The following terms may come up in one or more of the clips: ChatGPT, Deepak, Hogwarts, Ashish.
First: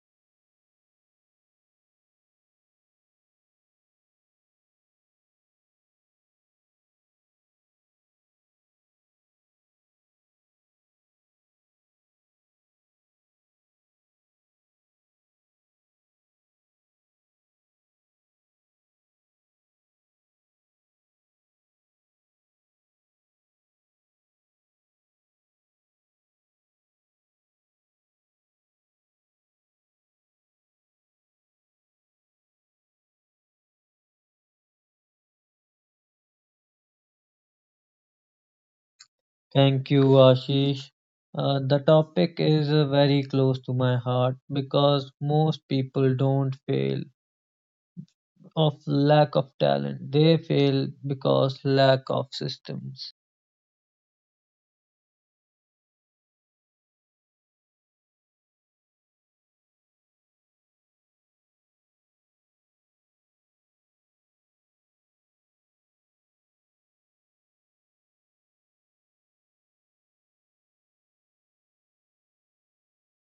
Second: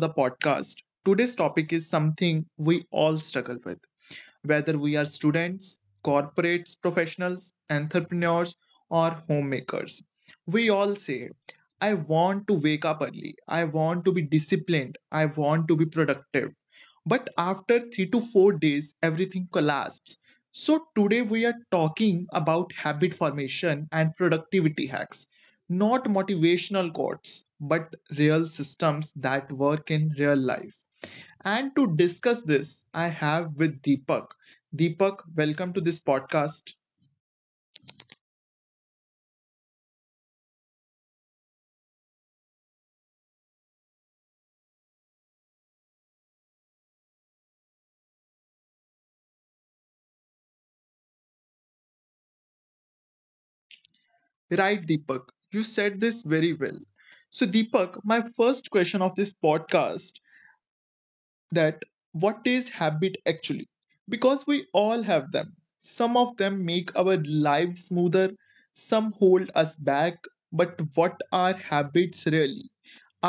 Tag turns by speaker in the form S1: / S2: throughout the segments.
S1: the podcast. Today's topic is something we all struggle with, whether we are students, corporates, professionals, entrepreneurs, or homemakers. We all say, I want to wake up early, I want to be disciplined, I want to be productive. But after 3 to 4 days, everything collapsed. So, today we are talking about habit formation and productivity hacks, not motivational quotes, but real systems that work in real life. And to discuss this, I have with Deepak. Deepak, welcome to this podcast.
S2: Thank you, Ashish. The topic is very close to my heart because most people don't fail of lack of talent. They fail because lack of systems.
S1: Right, Deepak, you said this very well. So, Deepak, my first question of this podcast, that what is habit actually, because we all have them. Some of them make our lives smoother, some hold us back. But what are habits really?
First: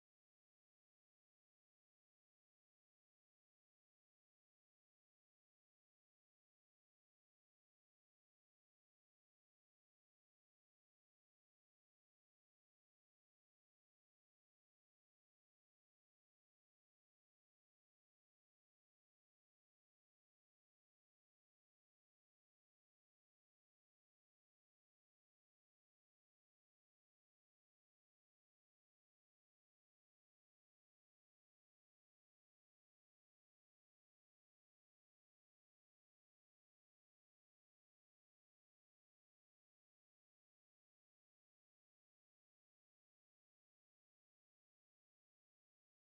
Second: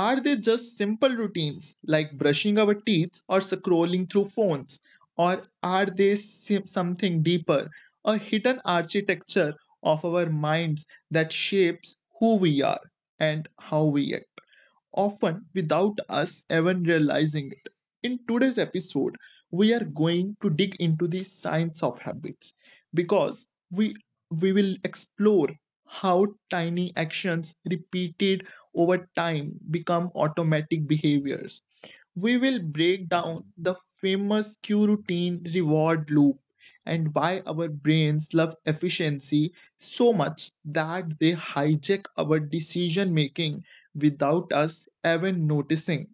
S1: Are they just simple routines like brushing our teeth or scrolling through phones, or are they something deeper, a hidden architecture of our minds that shapes who we are and how we act, often without us even realizing it. In today's episode, we are going to dig into the science of habits, because we will explore how tiny actions repeated over time become automatic behaviors. We will break down the famous cue routine reward loop, and why our brains love efficiency so much that they hijack our decision making without us even noticing.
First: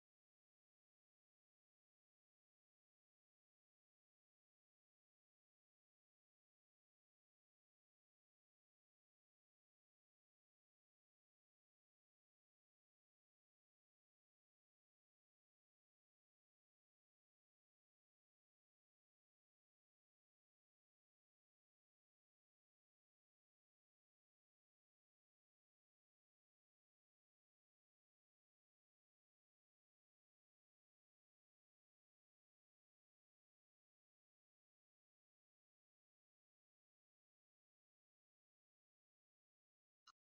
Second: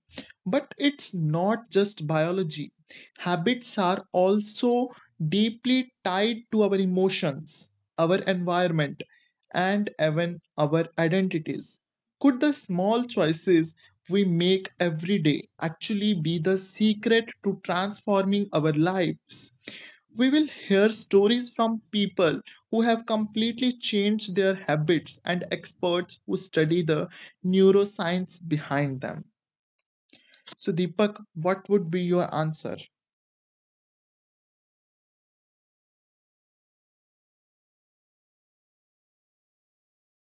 S1: But it's not just biology, habits are also deeply tied to our emotions, our environment, and even our identities. Could the small choices we make every day actually be the secret to transforming our lives? We will hear stories from people who have completely changed their habits, and experts who study the neuroscience behind them. So, Deepak, what would be your answer?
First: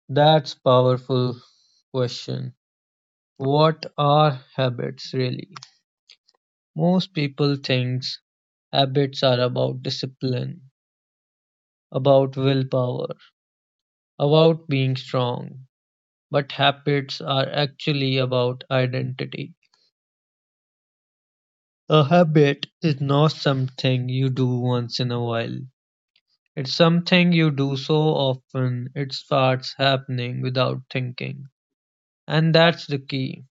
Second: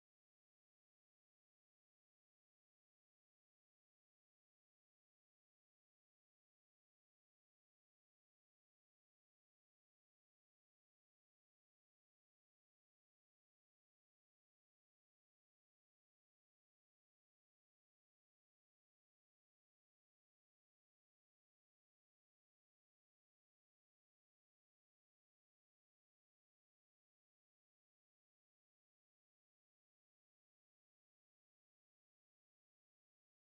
S2: That's powerful question. What are habits really? Most people thinks habits are about discipline, about willpower, about being strong. But habits are actually about identity. A habit is not something you do once in a while. It's something you do so often it starts happening without thinking. And that's the key.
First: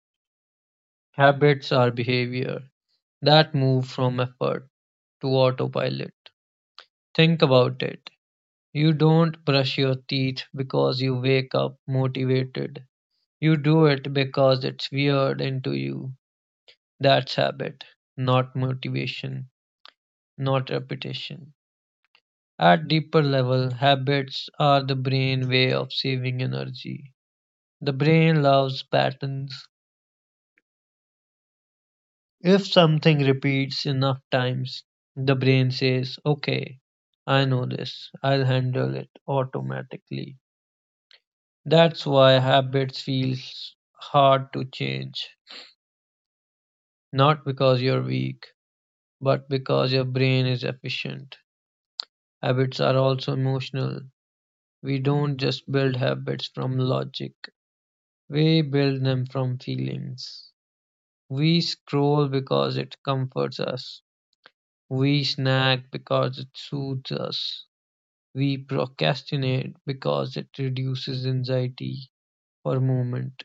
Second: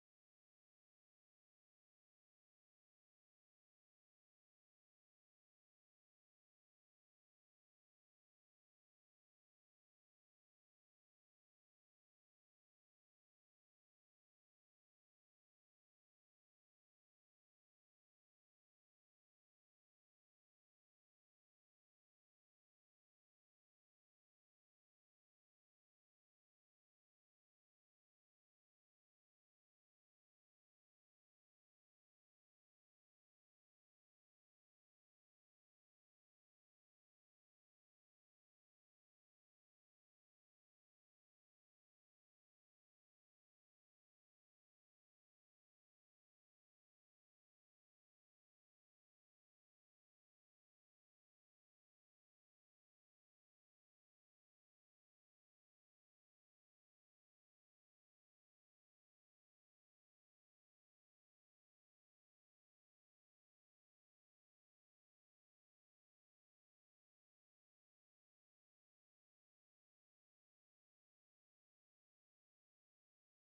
S2: Habits are behavior that move from effort to autopilot. Think about it. You don't brush your teeth because you wake up motivated. You do it because it's weird into you. That's habit, not motivation, not repetition. At deeper level, habits are the brain way of saving energy. The brain loves patterns. If something repeats enough times, the brain says, okay, I know this, I'll handle it automatically. That's why habits feel hard to change. Not because you're weak, but because your brain is efficient. Habits are also emotional. We don't just build habits from logic. We build them from feelings. We scroll because it comforts us. We snack because it soothes us. We procrastinate because it reduces anxiety for a moment.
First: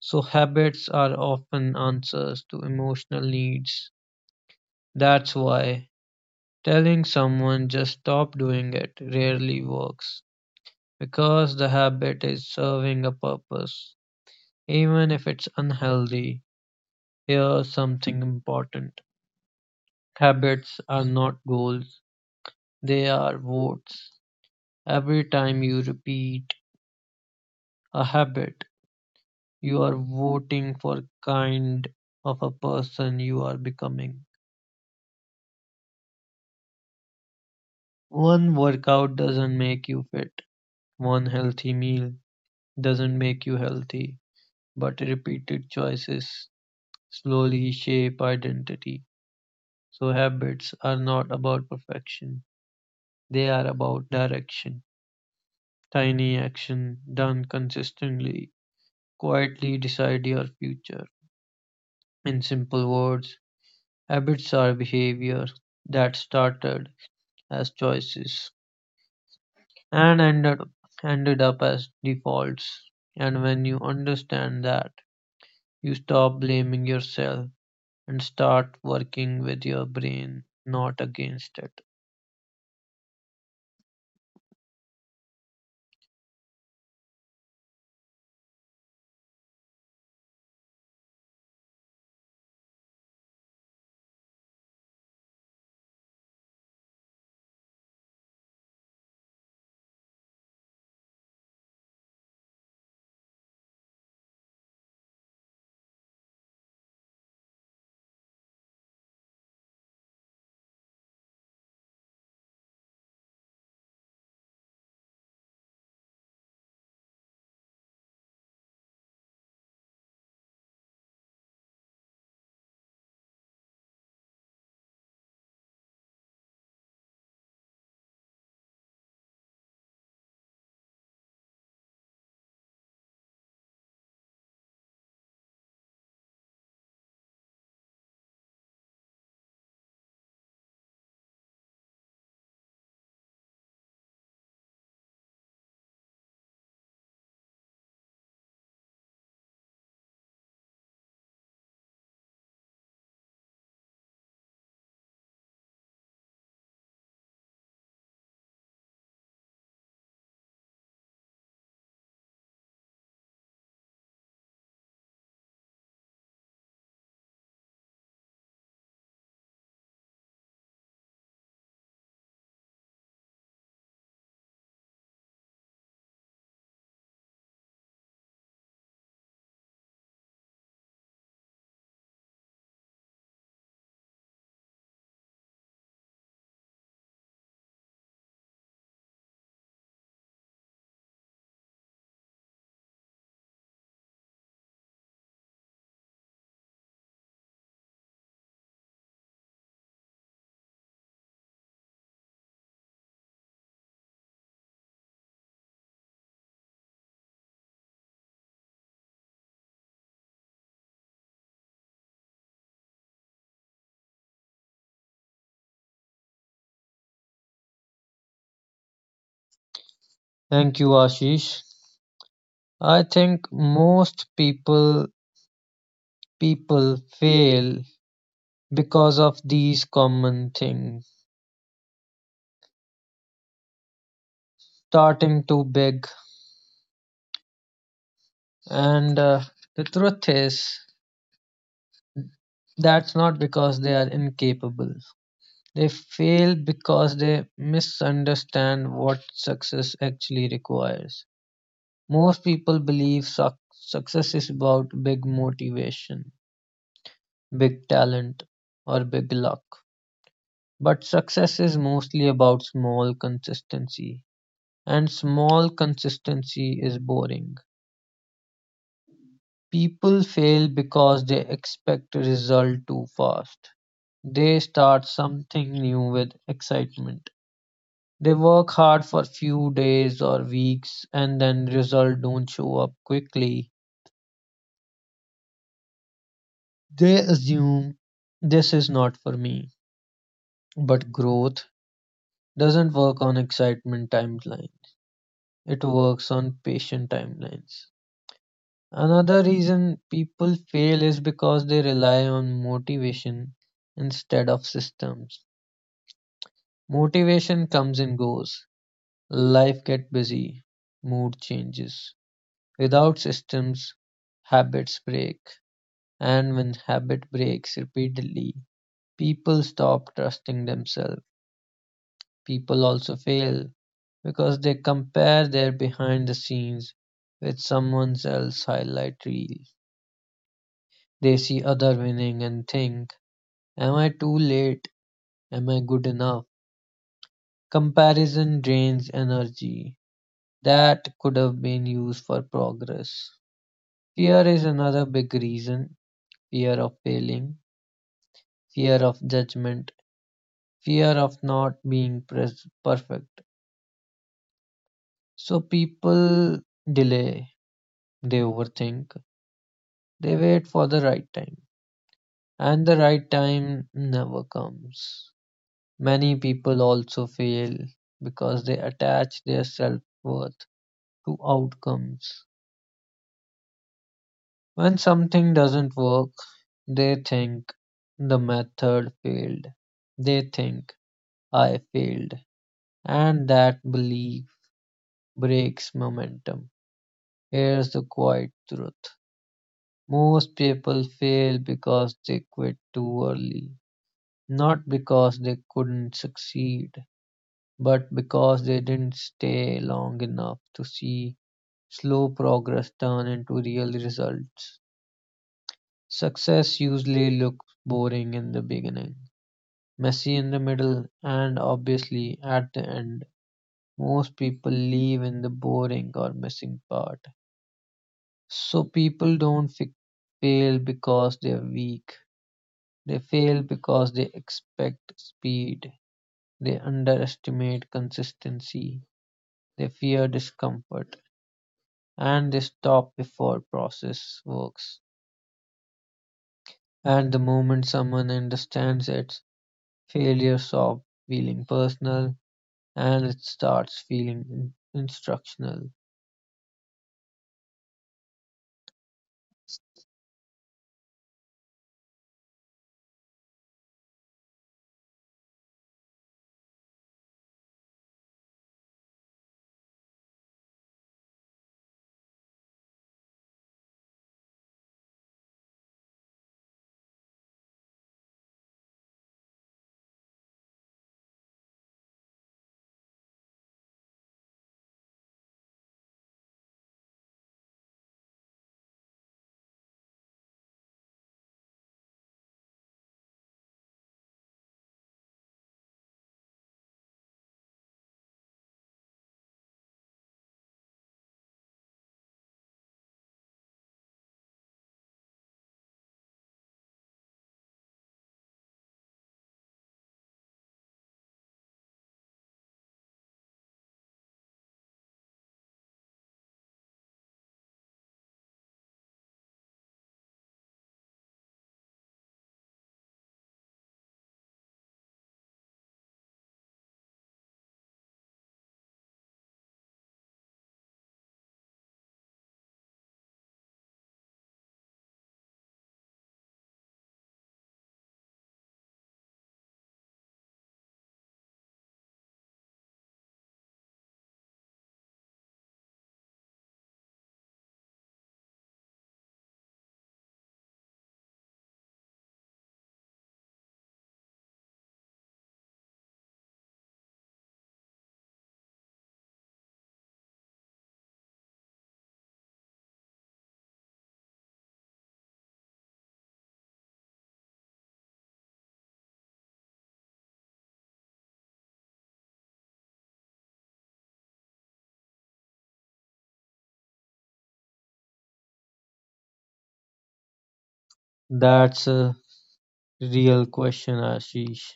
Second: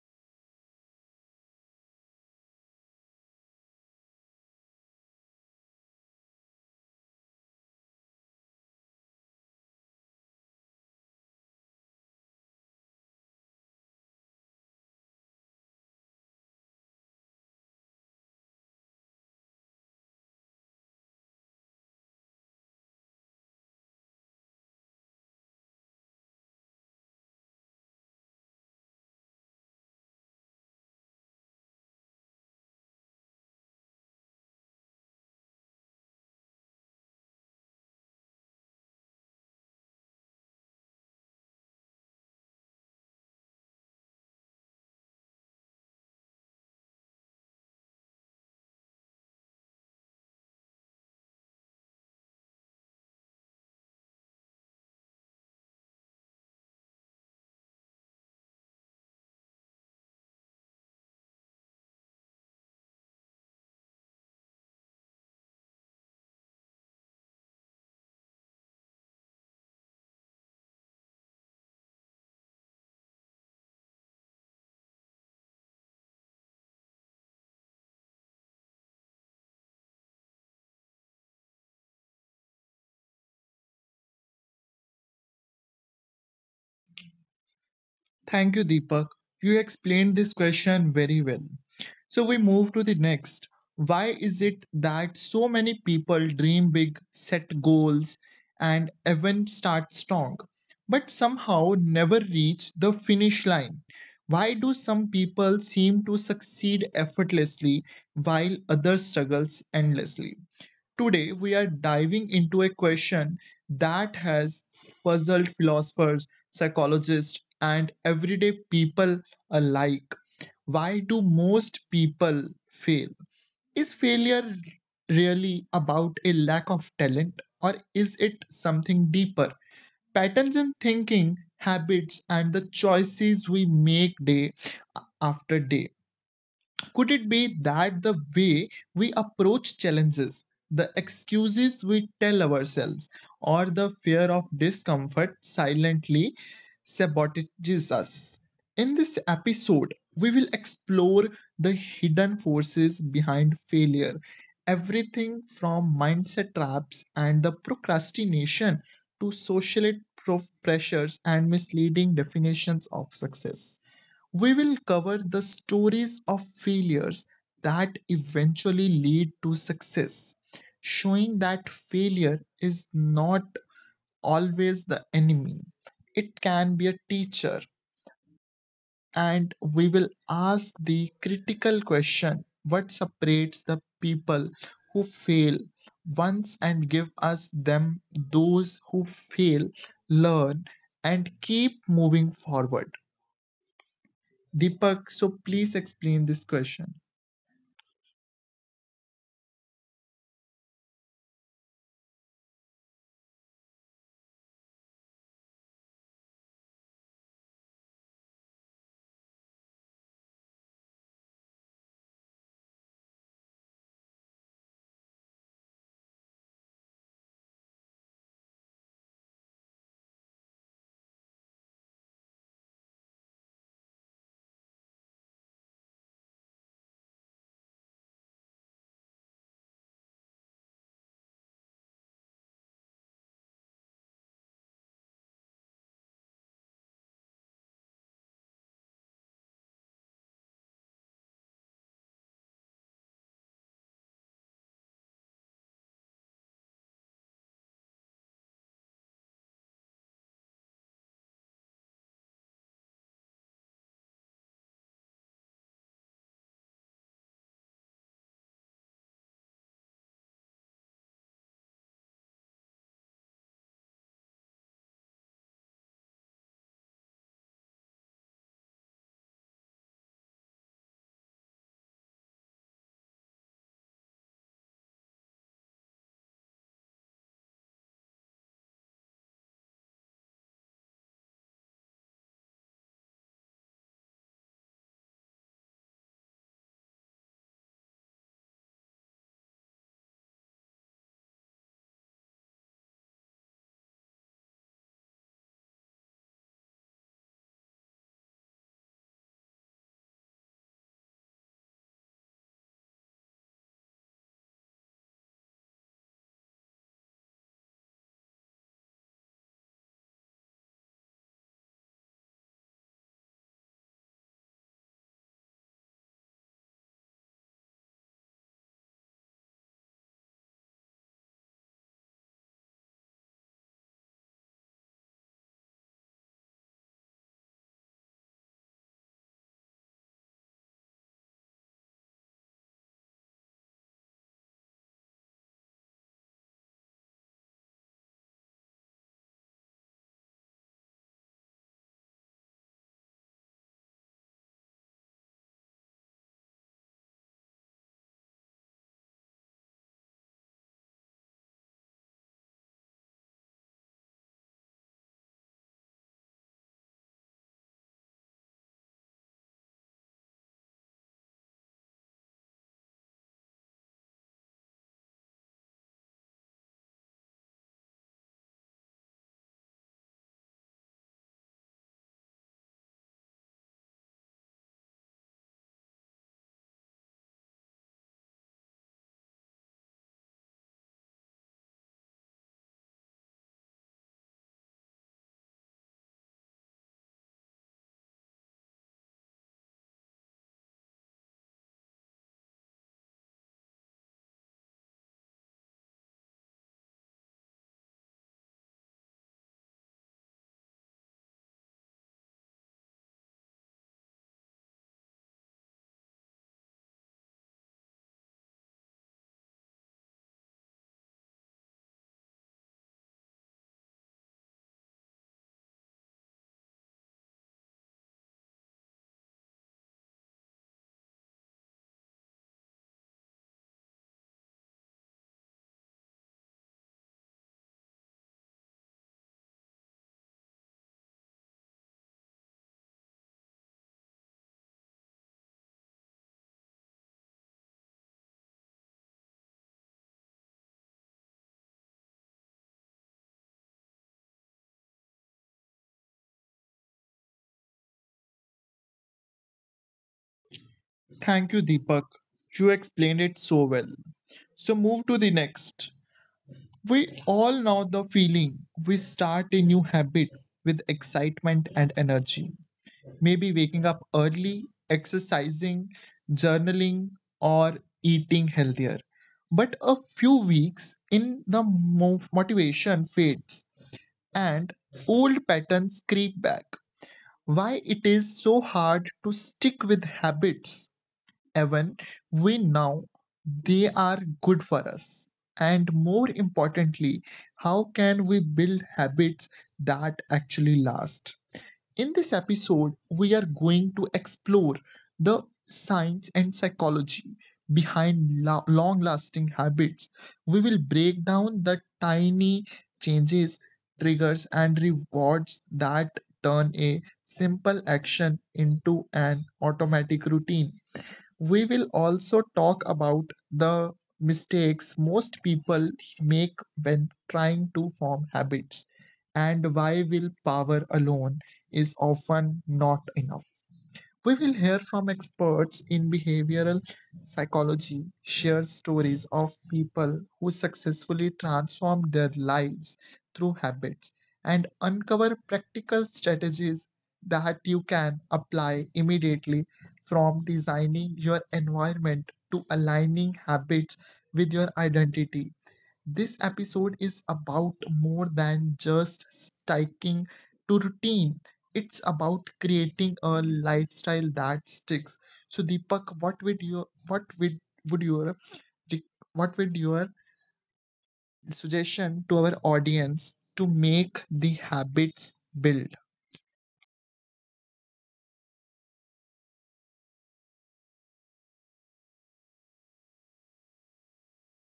S2: So, habits are often answers to emotional needs. That's why telling someone just stop doing it rarely works because the habit is serving a purpose, even if it's unhealthy. Here's something important: habits are not goals, they are votes. Every time you repeat a habit, you are voting for kind of a person you are becoming. One workout doesn't make you fit. One healthy meal doesn't make you healthy, but repeated choices slowly shape identity. So habits are not about perfection, they are about direction. Tiny action done consistently quietly decide your future. In simple words, habits are behavior that started as choices and ended up as defaults. And when you understand that, you stop blaming yourself and start working with your brain, not against it.
S1: Thank you, Deepak. You explained this question very well. So we move to the next. Why is it that so many people dream big, set goals, and even start strong, but somehow never reach the finish line? Why do some people seem to succeed effortlessly while others struggles endlessly? Today, we are diving into a question that has puzzled philosophers, psychologists, and everyday people alike. Why do most people fail? Is failure really about a lack of talent, or is it something deeper? Patterns in thinking, habits, and the choices we make day after day. Could it be that the way we approach challenges, the excuses we tell ourselves, or the fear of discomfort silently sabotages us? In this episode, we will explore the hidden forces behind failure, everything from mindset traps and the procrastination to social pressures and misleading definitions of success. We will cover the stories of failures that eventually lead to success, showing that failure is not always the enemy. It can be a teacher, and we will ask the critical question, what separates the people who fail once and give us them those who fail, learn, and keep moving forward. Deepak, so please explain this question.
S2: Thank you, Ashish. I think most people fail because of these common things, starting too big and the truth is that's not because they are incapable. They fail because they misunderstand what success actually requires. Most people believe success is about big motivation, big talent, or big luck, but success is mostly about small consistency, and small consistency is boring. People fail because they expect a result too fast. They start something new with excitement. They work hard for few days or weeks and then result don't show up quickly. They assume this is not for me. But growth doesn't work on excitement timeline. It works on patient timelines. Another reason people fail is because they rely on motivation instead of systems. Motivation comes and goes, life gets busy, mood changes. Without systems, habits break, and when habit breaks repeatedly, people stop trusting themselves. People also fail because they compare their behind the scenes with someone else's highlight reel. They see other winning and think, am I too late? Am I good enough? Comparison drains energy that could have been used for progress. Fear is another big reason: fear of failing, fear of judgment, fear of not being perfect. So people delay, they overthink, they wait for the right time, and the right time never comes. Many people also fail because they attach their self worth to outcomes. When something doesn't work, they think the method failed. They think I failed. And that belief breaks momentum. Here's the quiet truth. Most people fail because they quit too early. Not because they couldn't succeed, but because they didn't stay long enough to see slow progress turn into real results. Success usually looks boring in the beginning, messy in the middle, and obviously at the end. Most people leave in the boring or missing part. So people don't fail because they're weak. They fail because they expect speed. They underestimate consistency. They fear discomfort. And they stop before process works. And the moment someone understands it, failure stops feeling personal and it starts feeling instructional.
S1: Thank you, Deepak. You explained it so well. So, move to the next. We all know the feeling. We start a new habit with excitement and energy. Maybe waking up early, exercising, journaling, or eating healthier. But a few weeks in, the motivation fades and old patterns creep back. Why it is so hard to stick with habits, even we know they are good for us? And more importantly, how can we build habits that actually last? In this episode, we are going to explore the science and psychology behind long lasting habits. We will break down the tiny changes, triggers, and rewards that turn a simple action into an automatic routine. We will also talk about the mistakes most people make when trying to form habits, and why willpower alone is often not enough. We will hear from experts in behavioral psychology, share stories of people who successfully transformed their lives through habits, and uncover practical strategies that you can apply immediately, from designing your environment to aligning habits with your identity. This episode is about more than just sticking to routine. It's about creating a lifestyle that sticks. So, Deepak, would your what would your suggestion to our audience to make the habits build?
S2: That's a real question, Ashish.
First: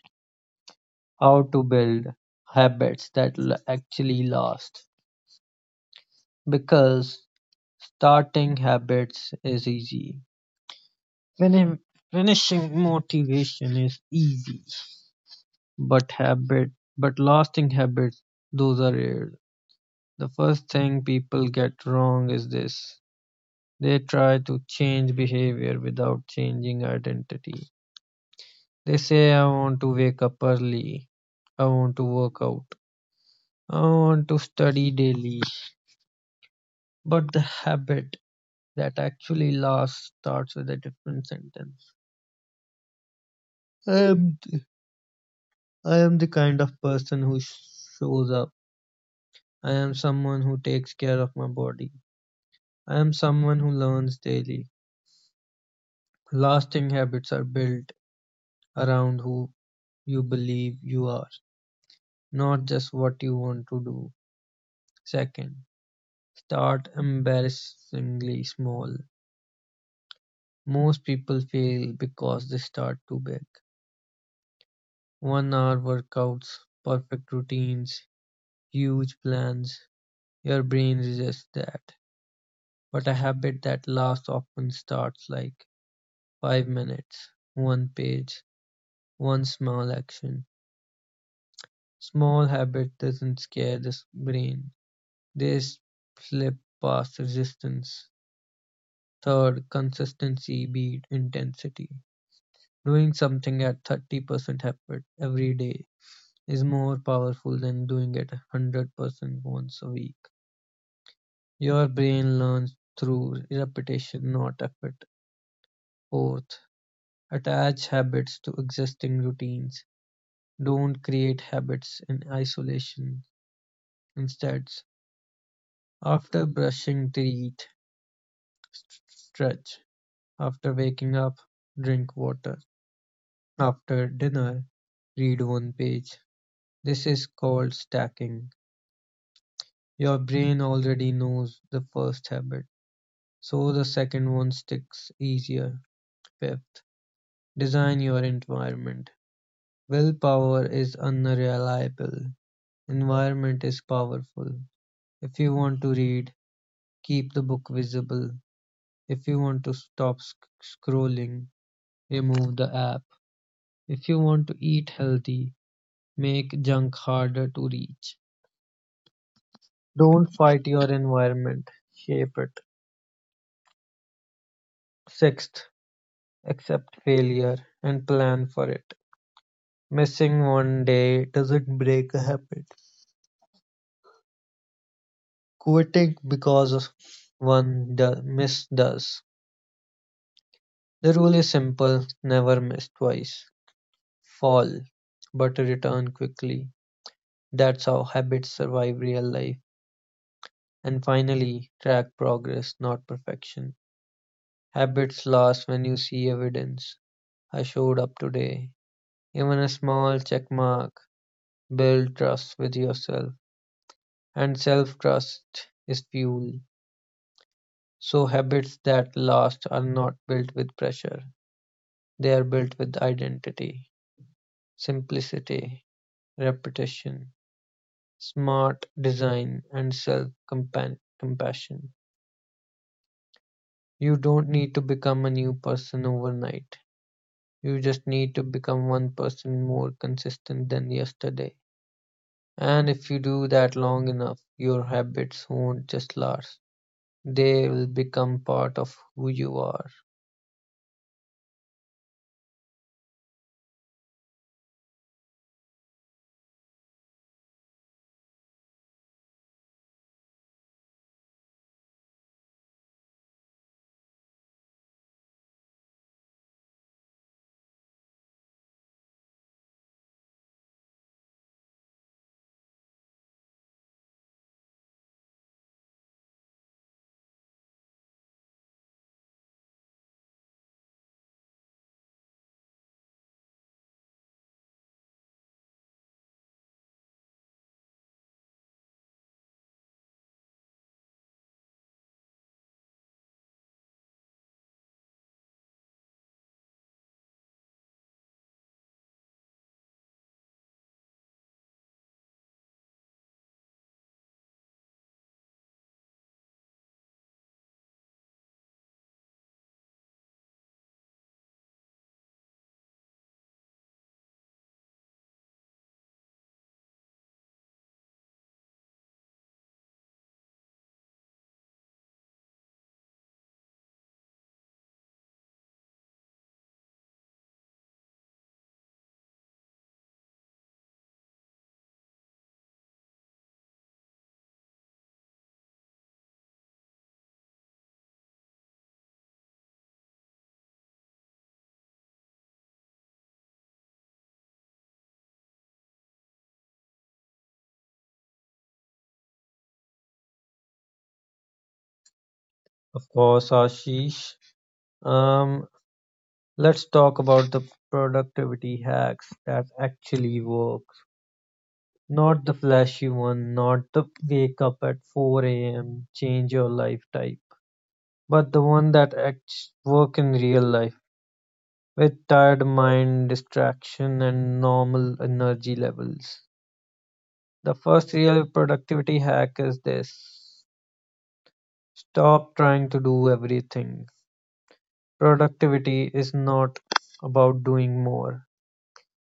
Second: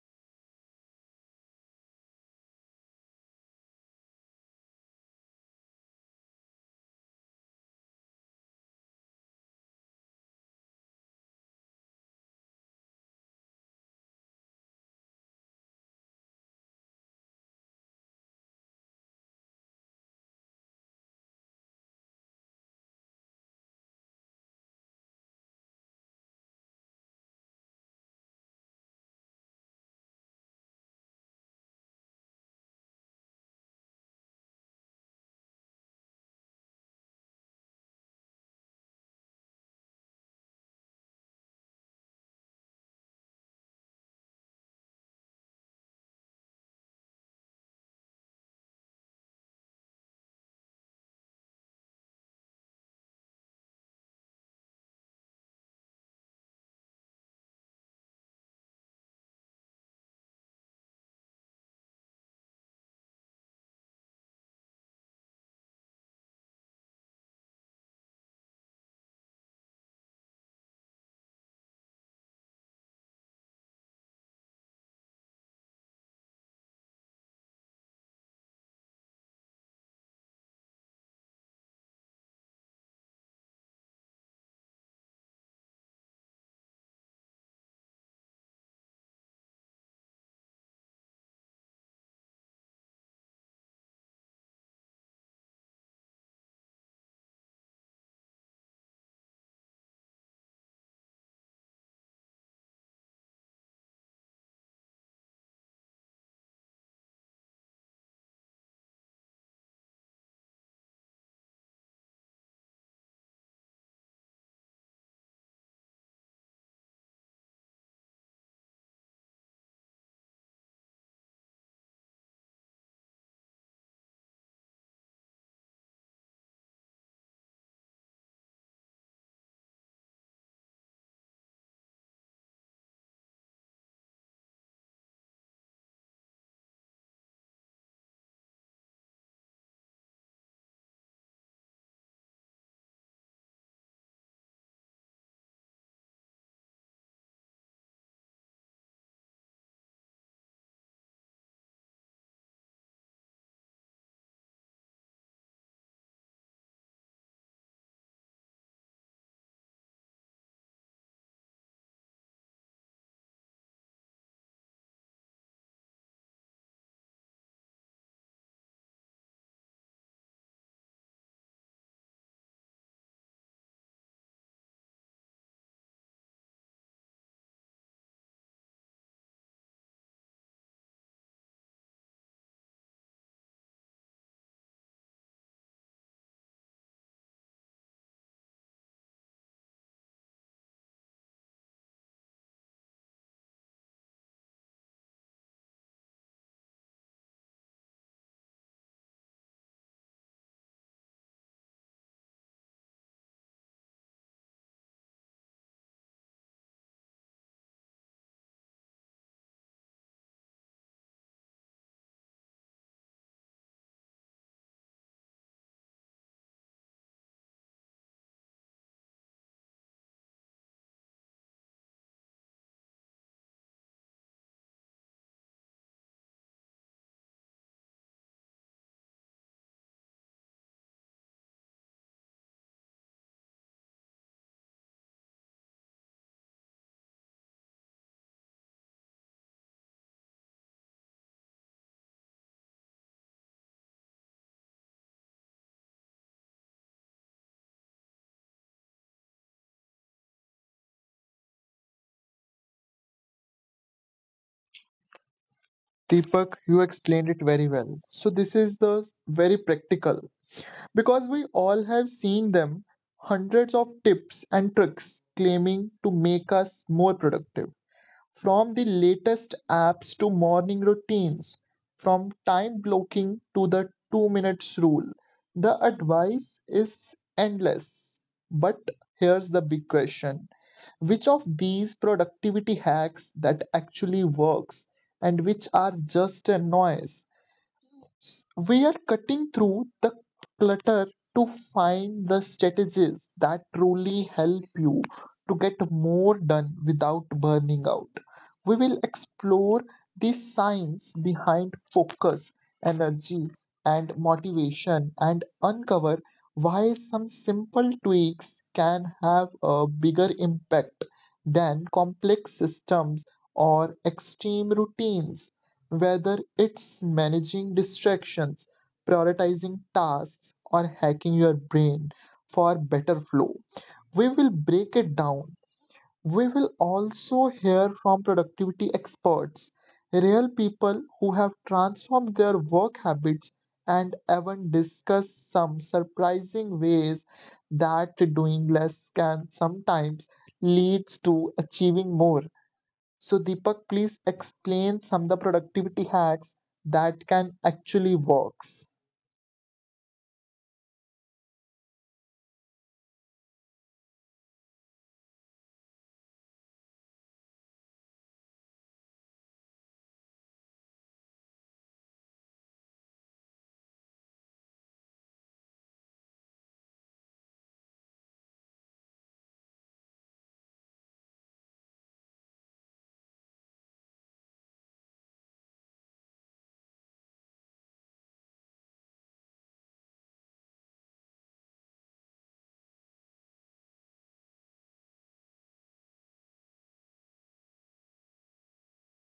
S2: How to build habits that actually last? Because starting habits is easy. Fini- Finishing motivation is easy, but habit, but lasting habits, those are rare. The first thing people get wrong is this. They try to change behavior without changing identity. They say, I want to wake up early. I want to work out. I want to study daily, but the habit that actually lasts starts with a different sentence. I am, I am the kind of person who shows up. I am someone who takes care of my body. I am someone who learns daily. Lasting habits are built around who you believe you are, not just what you want to do. Second, start embarrassingly small. Most people fail because they start too big. One-hour workouts, perfect routines, huge plans. Your brain resists that. But a habit that lasts often starts like 5 minutes, one page, one small action. Small habit doesn't scare the brain. They slip past resistance. Third, consistency beat intensity. Doing something at 30% effort every day is more powerful than doing it 100% once a week. Your brain learns through repetition, not effort. Fourth, attach habits to existing routines. Don't create habits in isolation. Instead, after brushing teeth, stretch. After waking up, drink water. After dinner, read one page. This is called stacking. Your brain already knows the first habit, so the second one sticks easier. Fifth, design your environment. Willpower is unreliable; environment is powerful. If you want to read, keep the book visible. If you want to stop scrolling, remove the app. If you want to eat healthy, make junk harder to reach. Don't fight your environment, shape it. Sixth, accept failure and plan for it. Missing one day doesn't break a habit. Quitting because of one miss does. The rule is simple: never miss twice, fall, but return quickly. That's how habits survive real life. And finally, track progress, not perfection. Habits last when you see evidence. I showed up today. Even a small check mark. Build trust with yourself. And self trust is fuel. So habits that last are not built with pressure. They are built with identity, simplicity, repetition, smart design, and self-compassion. You don't need to become a new person overnight. You just need to become one person more consistent than yesterday. And if you do that long enough, your habits won't just last. They will become part of who you are.
S1: Deepak, you explained it very well. So this is the very practical. Because we all have seen them hundreds of tips and tricks claiming to make us more productive. From the latest apps to morning routines, from time blocking to the 2 minutes rule, the advice is endless. But here's the big question, which of these productivity hacks that actually works, and which are just a noise? We are cutting through the clutter to find the strategies that truly help you to get more done without burning out. We will explore the science behind focus, energy, and motivation, and uncover why some simple tweaks can have a bigger impact than complex systems or extreme routines. Whether it's managing distractions, prioritizing tasks, or hacking your brain for better flow, we will break it down. We will also hear from productivity experts, real people who have transformed their work habits, and even discuss some surprising ways that doing less can sometimes leads to achieving more. So, Deepak, please explain some of the productivity hacks that can actually works.
S2: Of course, Ashish. Um, let's talk about the productivity hacks that actually work. Not the flashy one, not the wake up at 4 a.m., change your life type, but the one that acts work in real life with tired mind, distraction, and normal energy levels. The first real productivity hack is this: stop trying to do everything. Productivity is not about doing more,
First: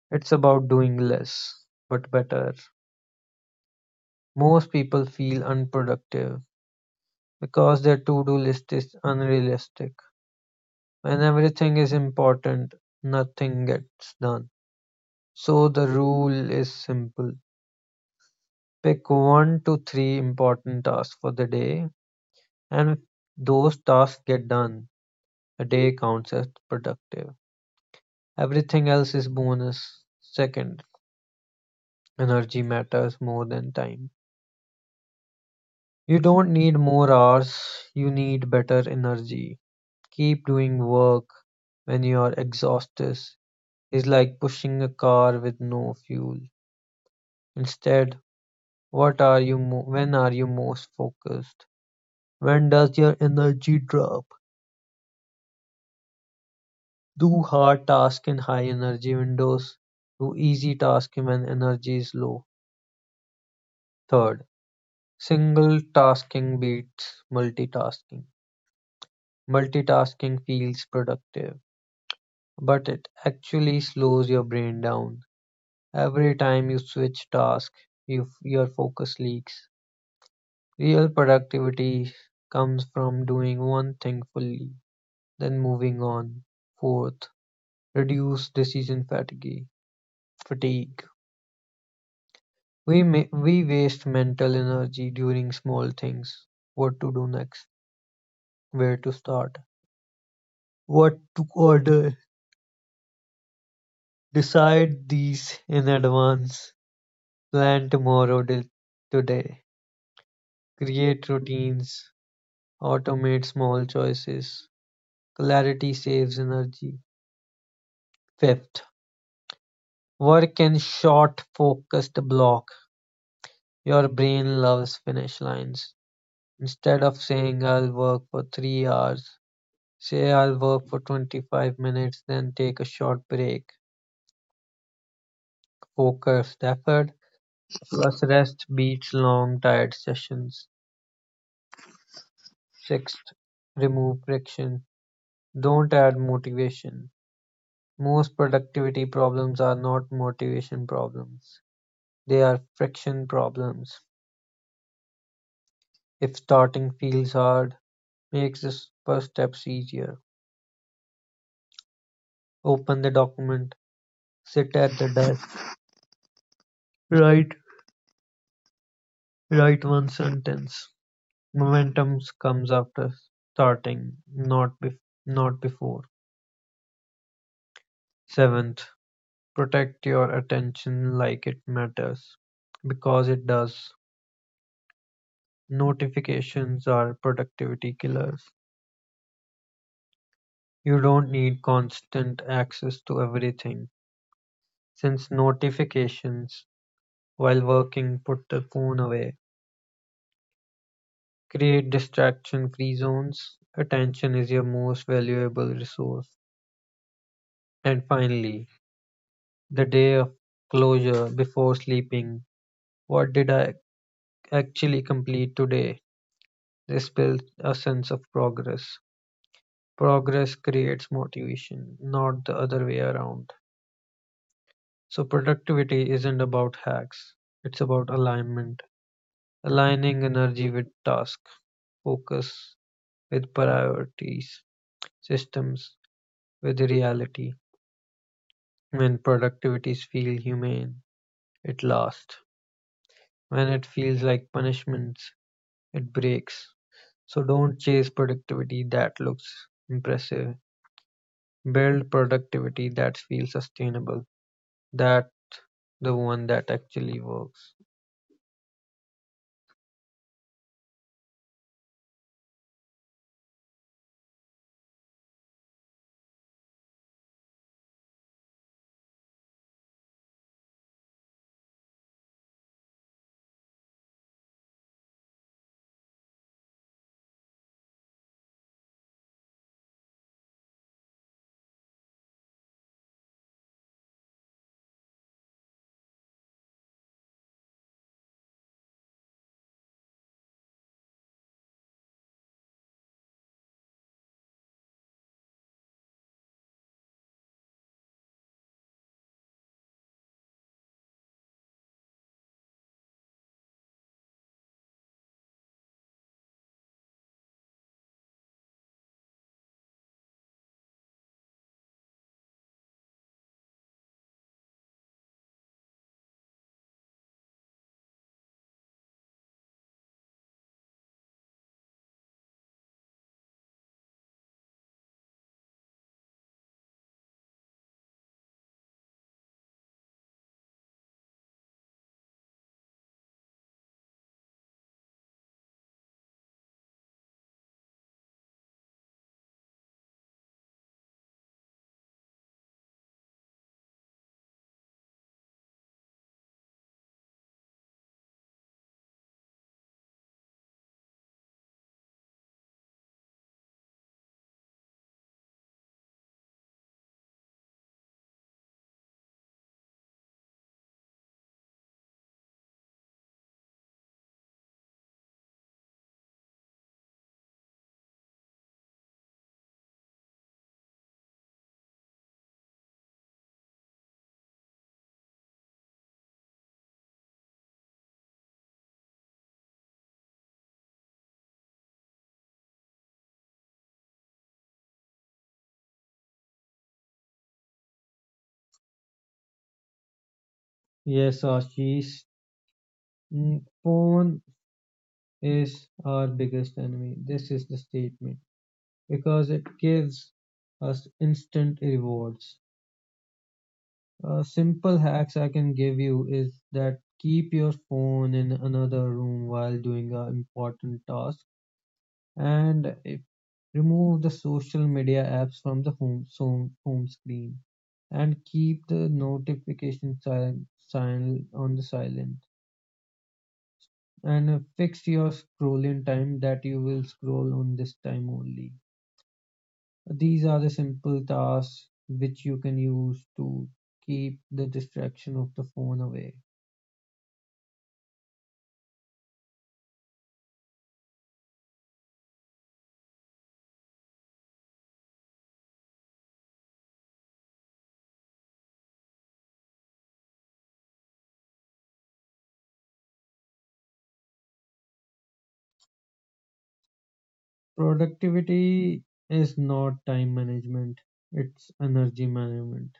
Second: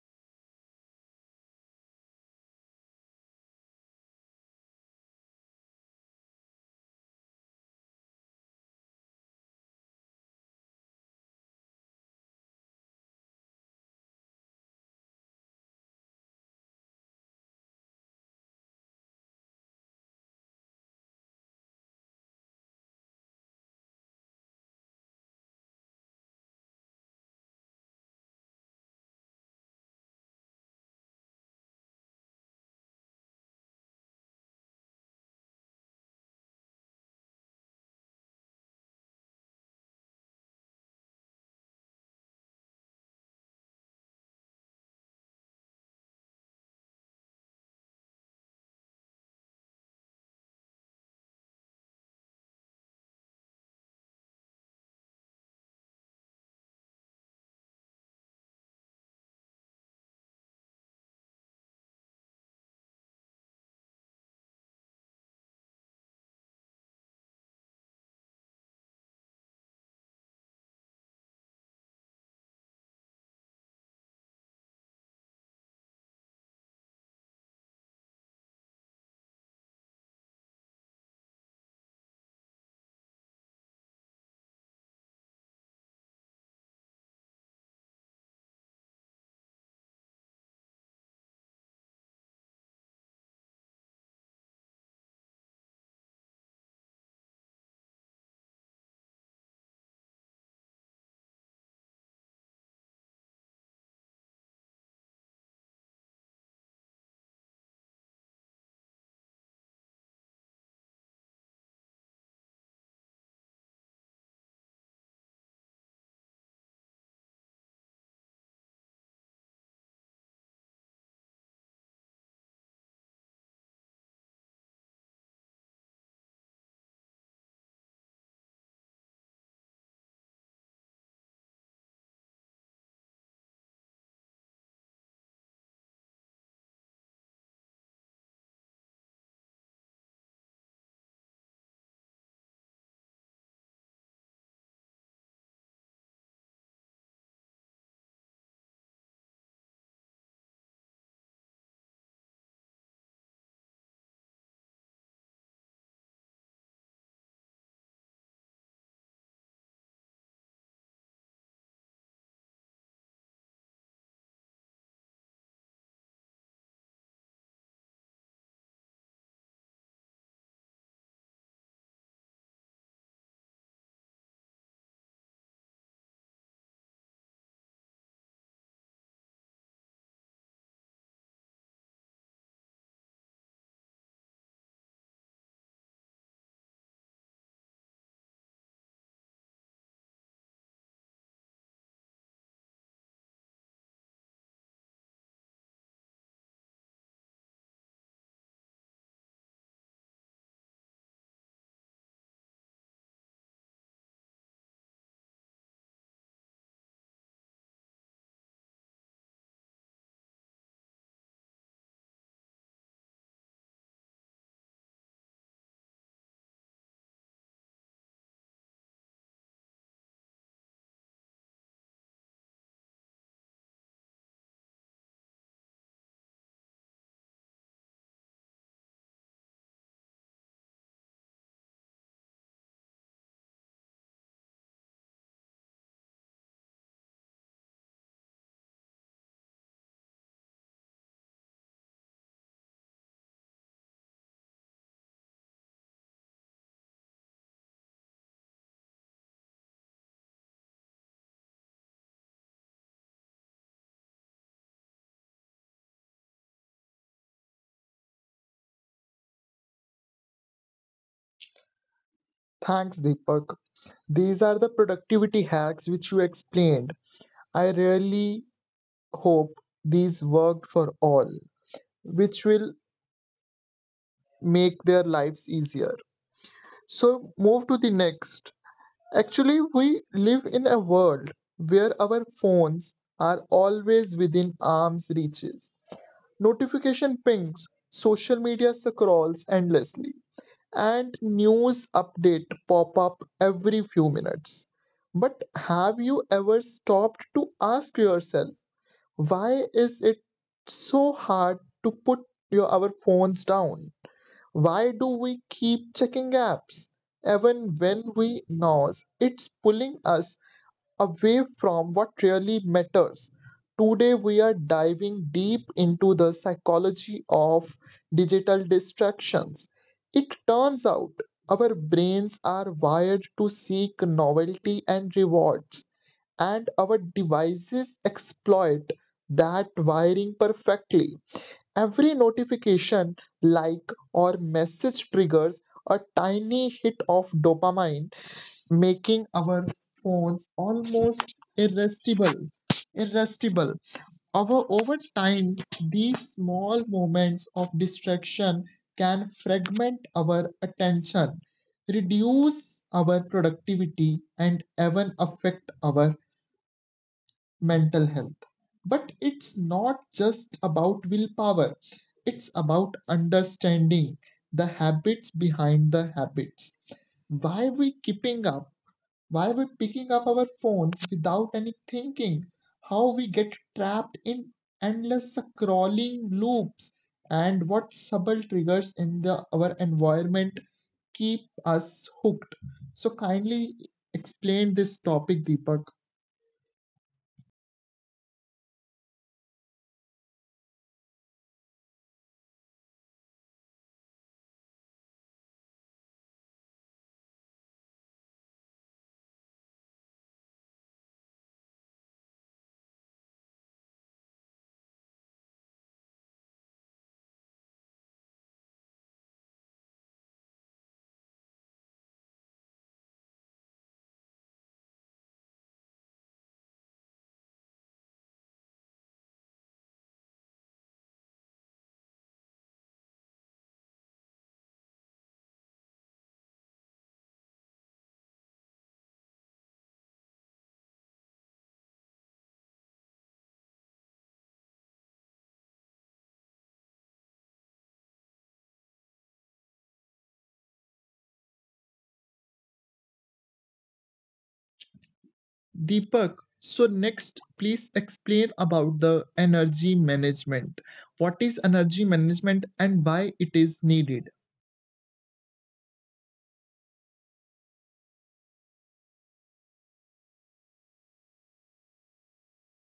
S2: it's about doing less, but better. Most people feel unproductive because their to-do list is unrealistic: when everything is important, nothing gets done. So the rule is simple. Pick one to three important tasks for the day, and if those tasks get done, a day counts as productive. Everything else is bonus. Second, energy matters more than time. You don't need more hours, you need better energy. Keep doing work when you are exhausted is like pushing a car with no fuel. Instead, what are you mo- when are you most focused? When does your energy drop? Do hard tasks in high energy windows. Do easy tasks when energy is low. Third, single tasking beats multitasking. Multitasking feels productive, but it actually slows your brain down. Every time you switch task, your focus leaks. Real productivity comes from doing one thing fully, then moving on. Fourth, reduce decision fatigue. Fatigue. We waste mental energy during small things. What to do next? Where to start? What to order? Decide these in advance. Plan tomorrow till today. Create routines. Automate small choices. Clarity saves energy. Fifth, work in short focused block, your brain loves finish lines. Instead of saying I'll work for 3 hours, say I'll work for 25 minutes, then take a short break. Focused effort plus rest beats long tired sessions. Sixth, remove friction. Don't add motivation. Most productivity problems are not motivation problems. They are friction problems. If starting feels hard, makes this first steps easier. Open the document, sit at the desk, write write one sentence. Momentum comes after starting, not before. Seventh, protect your attention like it matters, because it does. Notifications are productivity killers. You don't need constant access to everything, since notifications while working put the phone away. Create distraction-free zones. Attention is your most valuable resource. And finally, the day of closure before sleeping. What did I actually complete today? This builds a sense of progress. Progress creates motivation, not the other way around. So, productivity isn't about hacks, it's about alignment, aligning energy with task, focus with priorities, systems with reality. When productivities feel humane, it lasts. When it feels like punishments, it breaks. So don't chase productivity that looks impressive. Build productivity that feels sustainable. That the one that actually works.
S1: Thanks, Deepak. These are the productivity hacks which you explained. I really hope these work for all, which will make their lives easier. So, move to the next. Actually, we live in a world where our phones are always within arm's reaches. Notification pings, social media scrolls endlessly, and news update pop up every few minutes. But have you ever stopped to ask yourself, why is it so hard to put your our phones down? Why do we keep checking apps even when we know it's pulling us away from what really matters? Today, we are diving deep into the psychology of digital distractions. It turns out our brains are wired to seek novelty and rewards, and our devices exploit that wiring perfectly. Every notification, like, or message triggers a tiny hit of dopamine, making our phones almost irresistible. Over time, these small moments of distraction can fragment our attention, reduce our productivity, and even affect our mental health. But it's not just about willpower, it's about understanding the habits behind the habits. Why we keeping up? Why we're picking up our phones without any thinking, how we get trapped in endless scrolling loops, and what subtle triggers in the our environment keep us hooked. So kindly explain this topic, Deepak.
S2: Yes, Ashish. Phone is our biggest enemy. This is the statement because it gives us instant rewards. Simple hacks I can give you is that keep your phone in another room while doing an important task, and if, remove the social media apps from the home screen, and keep the notification silent on the silent, and fix your scrolling time that you will scroll on this time only. These are the simple tasks which you can use to keep the distraction of the phone away.
S1: Deepak, so next, please explain about the energy management. What is energy management and why it is needed?
S2: Productivity is not time management, it's energy management.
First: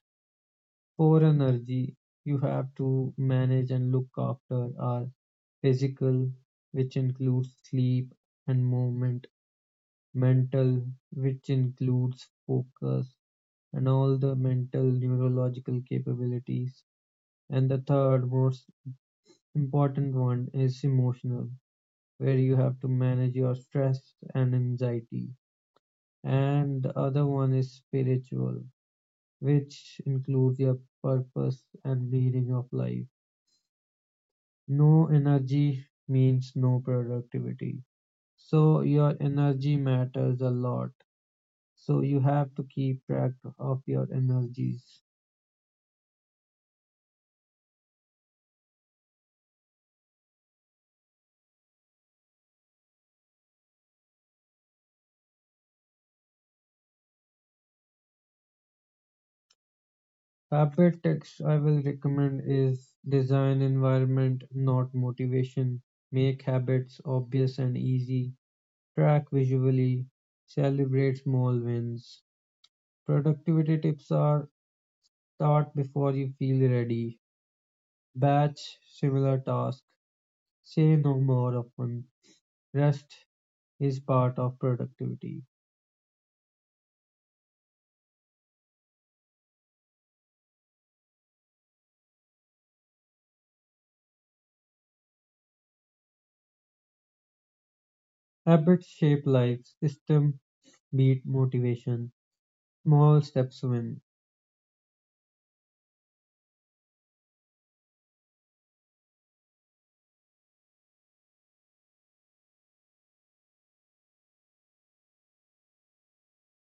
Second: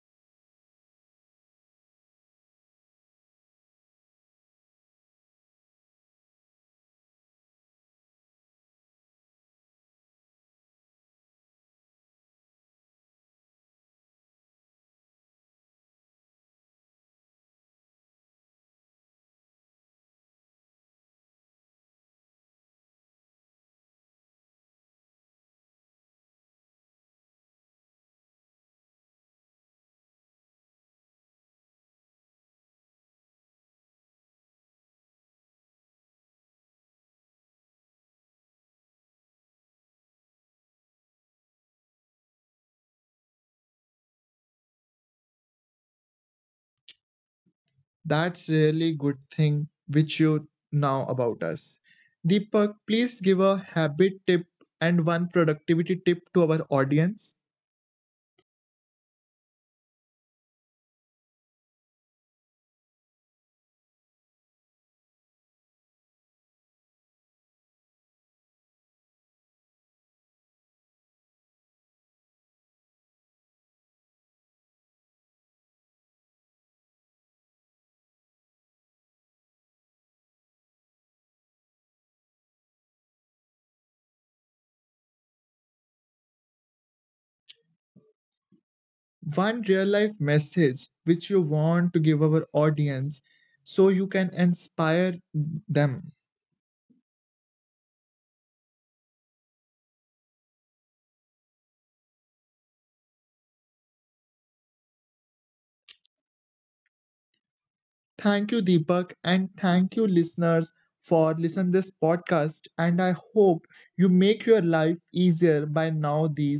S2: For energy, you have to manage and look after our physical, which includes sleep and movement, mental, which includes focus and all the mental neurological capabilities. And the third most important one is emotional, where you have to manage your stress and anxiety, and the other one is spiritual, which includes your purpose and meaning of life. No energy means no productivity. So your energy matters a lot. So you have to keep track of your energies.
S1: That's really good thing which you know about us. Deepak, please give a habit tip and one productivity tip to our audience.
S2: Habit text I will recommend is design environment, not motivation. Make habits obvious and easy. Track visually. Celebrate small wins. Productivity tips are: start before you feel ready. Batch similar tasks. Say no more often. Rest is part of productivity.
S1: One real life message which you want to give our audience so you can inspire them.
S2: Habits shape lives. System beat motivation. Small steps win.
S1: Thank you, Deepak, and thank you, listeners, for listening this podcast. And I hope you make your life easier by now these